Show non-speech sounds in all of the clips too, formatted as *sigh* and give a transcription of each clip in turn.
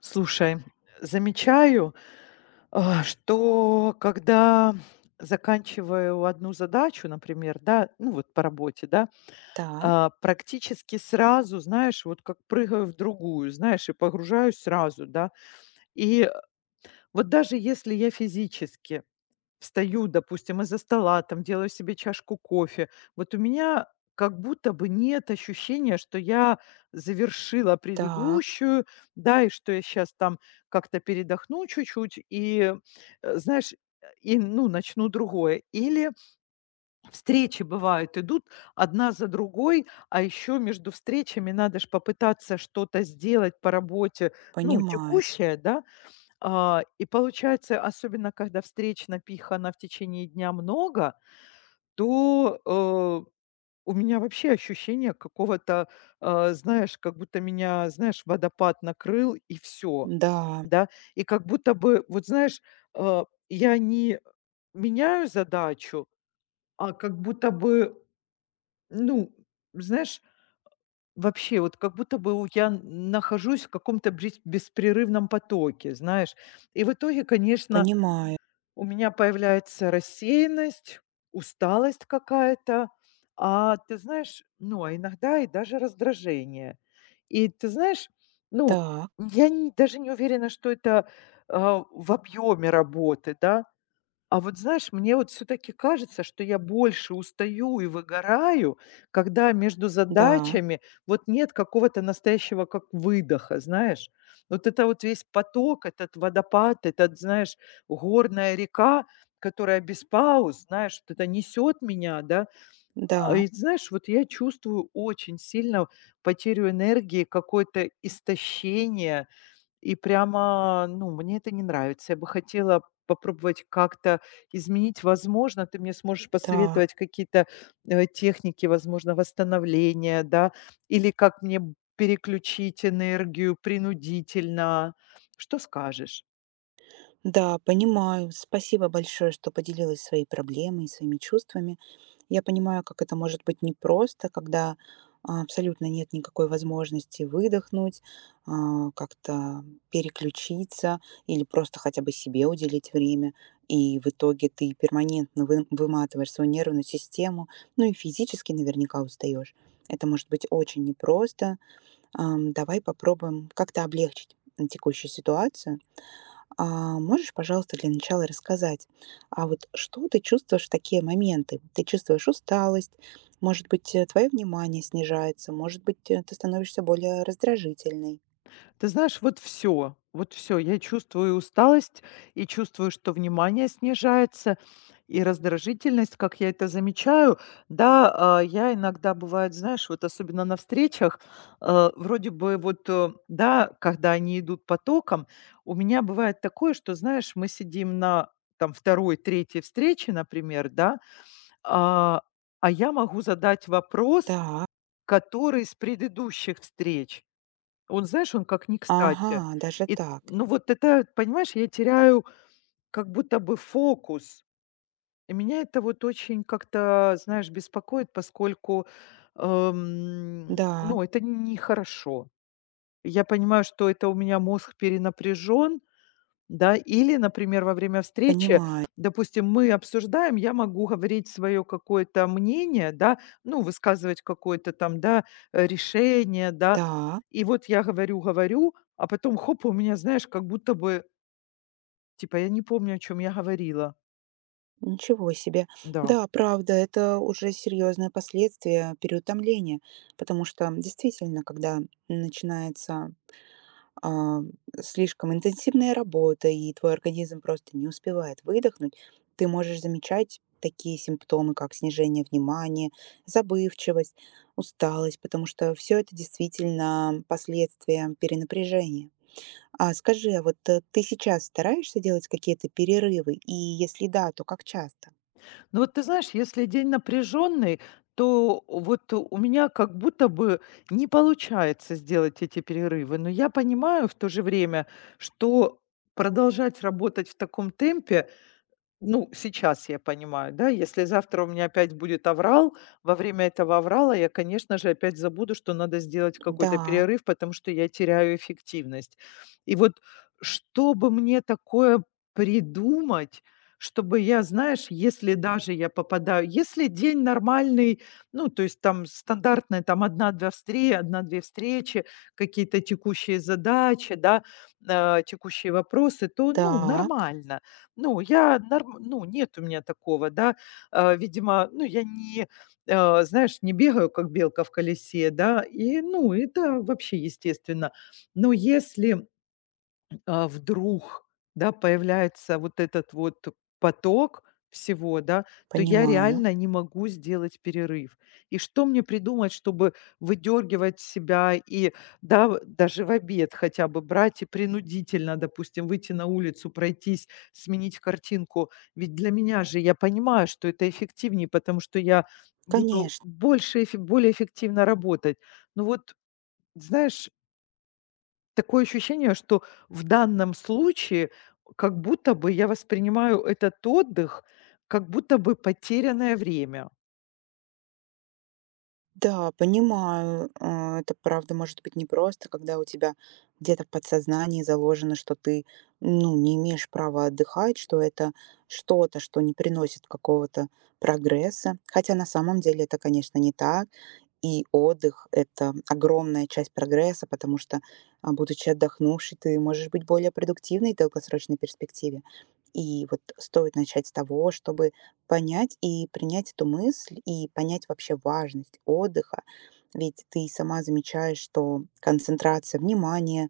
Слушай, замечаю, что когда заканчиваю одну задачу, например, да, ну вот по работе, да, Так, практически сразу, знаешь, вот как прыгаю в другую, знаешь, и погружаюсь сразу, да. И вот даже если я физически встаю, допустим, из-за стола, там делаю себе чашку кофе. Вот у меня как будто бы нет ощущения, что я завершила так, предыдущую, да, и что я сейчас там как-то передохну чуть-чуть и, знаешь, и, ну, начну другое. Или встречи бывают, идут одна за другой, а еще между встречами надо же попытаться что-то сделать по работе, ну, понимаю. текущее, да, и получается, особенно когда встреч напихано в течение дня много, то, у меня вообще ощущение какого-то, знаешь, как будто меня, знаешь, водопад накрыл и все, Да, да. И как будто бы, вот знаешь, э, я не меняю задачу, а как будто бы, ну, знаешь, вообще вот как будто бы у я нахожусь в каком-то брис беспрерывном потоке, знаешь. И в итоге, конечно, понимаю. у меня появляется рассеянность, усталость какая-то, а ты знаешь, ну, а иногда и даже раздражение. И ты знаешь, ну, Так, я не- даже не уверена, что это в объеме работы, да, а вот знаешь, мне вот все таки кажется, что я больше устаю и выгораю, когда между да, задачами вот нет какого-то настоящего как выдоха, знаешь. Вот это вот весь поток, этот водопад, этот, знаешь, горная река, которая без пауз, знаешь, вот это несет меня, да. Да, И знаешь, вот я чувствую очень сильно потерю энергии, какое-то истощение. И прямо, ну, мне это не нравится. Я бы хотела попробовать как-то изменить. Возможно, ты мне сможешь да, посоветовать какие-то техники, возможно, восстановления, да, или как переключить энергию принудительно. Что скажешь? да, понимаю. Спасибо большое, что поделилась своей проблемой и своими чувствами. Я понимаю, как это может быть непросто, когда абсолютно нет никакой возможности выдохнуть, как-то переключиться или просто хотя бы себе уделить время. И в итоге ты перманентно вы- выматываешь свою нервную систему, ну и физически наверняка устаешь. Это может быть очень непросто. Давай попробуем как-то облегчить текущую ситуацию. Можешь, пожалуйста, для начала рассказать, вот что ты чувствуешь в такие моменты? Ты чувствуешь усталость, может быть, твое внимание снижается, может быть, ты становишься более раздражительной. Ты знаешь, вот все, я чувствую усталость и чувствую, что внимание снижается, и раздражительность, как я это замечаю. Да, я иногда, бывает, знаешь, вот особенно на встречах, вроде бы вот, да, когда они идут потоком, у меня бывает такое, что, знаешь, мы сидим на второй, 3 встрече, например, да, а, а я могу задать вопрос, Так, который с предыдущих встреч. Он, знаешь, он как не кстати. ага, даже И, так. ну, вот это, понимаешь, я теряю как будто бы фокус. И меня это вот очень как-то, знаешь, беспокоит, поскольку, Да, ну, это нехорошо. Я понимаю, что это у меня мозг перенапряжен, да, или, например, во время встречи, понимаю. допустим, мы обсуждаем, я могу говорить свое какое-то мнение, да, ну, высказывать какое-то там, да, решение, да. Да, И вот я говорю, говорю, а потом хоп, у меня, знаешь, как будто бы, типа, я не помню, о чем я говорила. ничего себе. Да. Да, правда, это уже серьезное последствие переутомления, потому что действительно, когда начинается а, слишком интенсивная работа, и твой организм просто не успевает выдохнуть, ты можешь замечать такие симптомы, как снижение внимания, забывчивость, усталость, потому что все это действительно последствия перенапряжения. А скажи, а вот ты сейчас стараешься делать какие-то перерывы? И если да, то как часто? Ну вот ты знаешь, если день напряженный, то вот у меня как будто бы не получается сделать эти перерывы. Но я понимаю в то же время, что продолжать работать в таком темпе, ну, сейчас я понимаю, да, если завтра у меня опять будет аврал, во время этого аврала я, конечно же, опять забуду, что надо сделать какой-то Да, перерыв, потому что я теряю эффективность. И вот чтобы мне такое придумать, чтобы я, знаешь, если даже я попадаю, если день нормальный, ну, то есть там стандартные, там одна-две встречи, какие-то текущие задачи, да, текущие вопросы, то, ну, так, нормально. Ну, я норм ну, нет у меня такого, да. Видимо, ну, я не, а, знаешь, не бегаю, как белка в колесе, да, и, ну, это вообще естественно. Но если, вдруг, да, появляется вот этот вот поток всего, да, то я понимаю. реально не могу сделать перерыв. И что мне придумать, чтобы выдергивать себя и, да, даже в обед хотя бы брать и принудительно, допустим, выйти на улицу, пройтись, сменить картинку. Ведь для меня же я понимаю, что это эффективнее, потому что я буду Конечно. больше, более эффективно работать. Ну вот, знаешь, такое ощущение, что в данном случае как будто бы я воспринимаю этот отдых, как будто бы потерянное время. Да, понимаю, это правда может быть непросто, когда у тебя где-то в подсознании заложено, что ты, ну, не имеешь права отдыхать, что это что-то, что не приносит какого-то прогресса. Хотя на самом деле это, конечно, не так. И отдых- это огромная часть прогресса, потому что, будучи отдохнувшей, ты можешь быть более продуктивной в долгосрочной перспективе. И вот стоит начать с того, чтобы понять и принять эту мысль, и понять вообще важность отдыха. Ведь ты сама замечаешь, что концентрация внимания,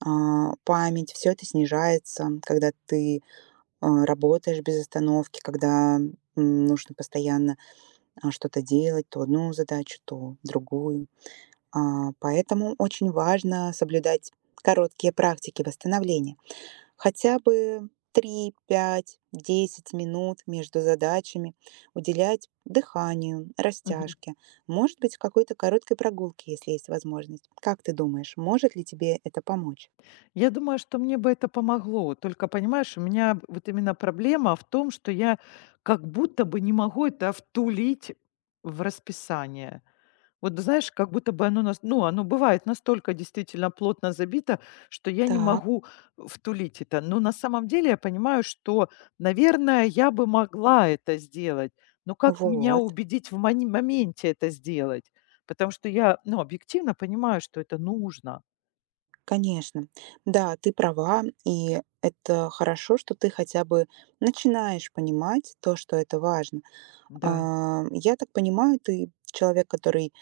память- все это снижается, когда ты, работаешь без остановки, когда, нужно постоянно, что-то делать, то одну задачу, то другую. Поэтому очень важно соблюдать короткие практики восстановления. Хотя бы 3, 5, 10 минут между задачами уделять дыханию, Мгм. растяжке. Может быть, какой-то короткой прогулке, если есть возможность. Как ты думаешь, может ли тебе это помочь? Я думаю, что мне бы это помогло. Только, понимаешь, у меня вот именно проблема в том, что я как будто бы не могу это втулить в расписание. Вот ты знаешь, как будто бы оно нас ну, оно бывает настолько действительно плотно забито, что я не Так, могу втулить это. Но на самом деле я понимаю, что, наверное, я бы могла это сделать. Но как меня вот, убедить в мони моменте это сделать? Потому что я, ну, объективно понимаю, что это нужно. конечно. Да, ты права, и это хорошо, что ты хотя бы начинаешь понимать то, что это важно. Да, Я так понимаю, ты человек, который,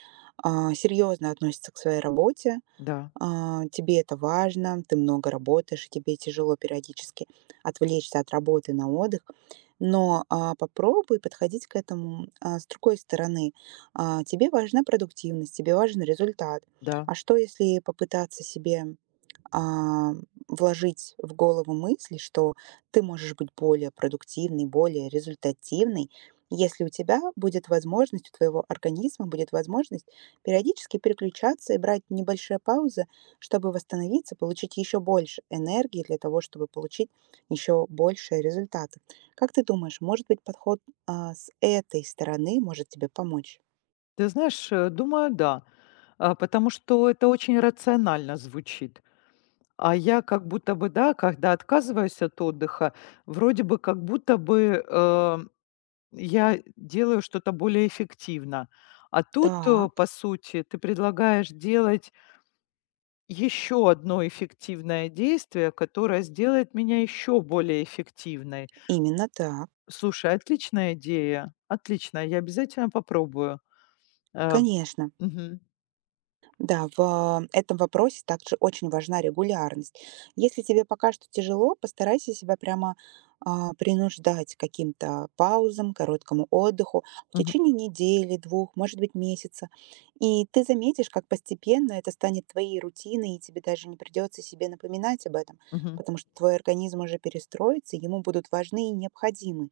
серьезно относится к своей работе. да, Тебе это важно, ты много работаешь, и тебе тяжело периодически отвлечься от работы на отдых. Но, попробуй подходить к этому, с другой стороны. Тебе важна продуктивность, тебе важен результат. да. А что, если попытаться себе а, вложить в голову мысль, что ты можешь быть более продуктивной, более результативной, если у тебя будет возможность, у твоего организма будет возможность периодически переключаться и брать небольшие паузы, чтобы восстановиться, получить еще больше энергии для того, чтобы получить еще большие результаты. Как ты думаешь, может быть, подход с этой стороны может тебе помочь? Ты знаешь, думаю, да. Потому что это очень рационально звучит. А я как будто бы, да, когда отказываюсь от отдыха, вроде бы как будто бы, я делаю что-то более эффективно. А тут, Так, по сути, ты предлагаешь делать еще одно эффективное действие, которое сделает меня еще более эффективной. именно так. Слушай, отличная идея. Отлично, я обязательно попробую. Э, Конечно. мгм, Да, в этом вопросе также очень важна регулярность. Если тебе пока что тяжело, постарайся себя прямо принуждать к каким-то паузам, короткому отдыху в мгм, течение недели, 2, может быть, месяца. И ты заметишь, как постепенно это станет твоей рутиной, и тебе даже не придется себе напоминать об этом, мгм. потому что твой организм уже перестроится, и ему будут важны и необходимы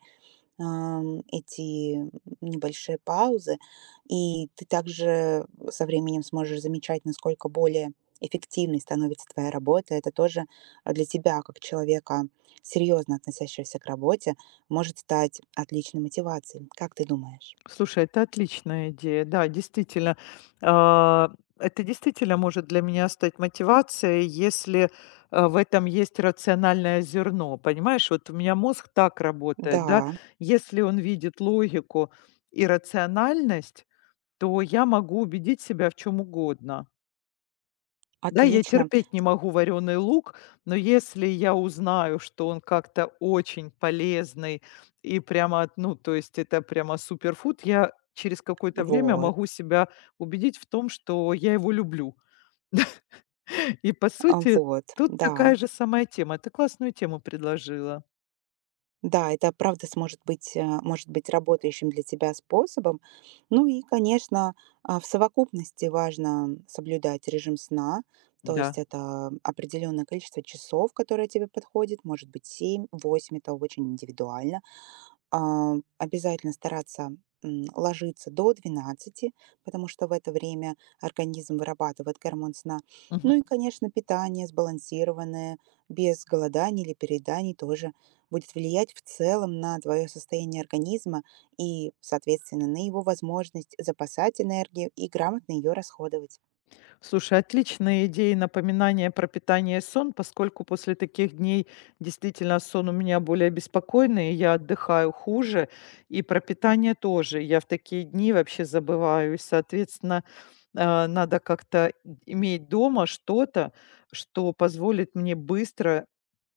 эти небольшие паузы. И ты также со временем сможешь замечать, насколько более эффективной становится твоя работа. Это тоже для тебя, как человека, серьезно относящегося к работе, может стать отличной мотивацией. Как ты думаешь? Слушай, это отличная идея. Да, действительно. А, Это действительно может для меня стать мотивацией, если, в этом есть рациональное зерно. Понимаешь, вот у меня мозг так Да, работает, да, если он видит логику и рациональность, то я могу убедить себя в чем угодно. Да, я отлично. терпеть не могу вареный лук, но если я узнаю, что он как-то очень полезный и прямо, ну, то есть это прямо суперфуд, я через какое-то время Вот, могу себя убедить в том, что я его люблю. *laughs* И по сути, вот, тут да. такая же самая тема. Ты классную тему предложила. Да, это правда сможет быть, может быть работающим для тебя способом. Ну и, конечно, в совокупности важно соблюдать режим сна, то есть Да. это определенное количество часов, которое тебе подходит, может быть 7, 8, это очень индивидуально. Обязательно стараться, ложиться до 12, потому что в это время организм вырабатывает гормон сна. Ну Мгм. и, конечно, питание сбалансированное, без голоданий или перееданий тоже будет влиять в целом на твое состояние организма и, соответственно, на его возможность запасать энергию и грамотно ее расходовать. Слушай, отличная идея напоминания про питание и сон, поскольку после таких дней действительно сон у меня более беспокойный, и я отдыхаю хуже, и про питание тоже. Я в такие дни вообще забываю, и, соответственно, надо как-то иметь дома что-то, что позволит мне быстро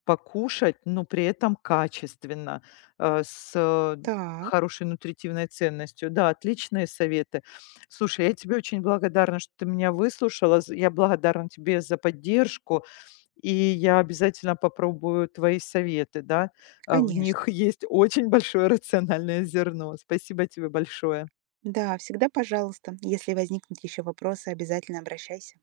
покушать, но при этом качественно, с Так, хорошей нутритивной ценностью. Да, отличные советы. Слушай, я тебе очень благодарна, что ты меня выслушала. З я благодарна тебе за поддержку, и я обязательно попробую твои советы, да. А в конечно. них *laughs* есть очень большое рациональное зерно. Спасибо тебе большое. Да, всегда пожалуйста. Если возникнут еще вопросы, обязательно обращайся.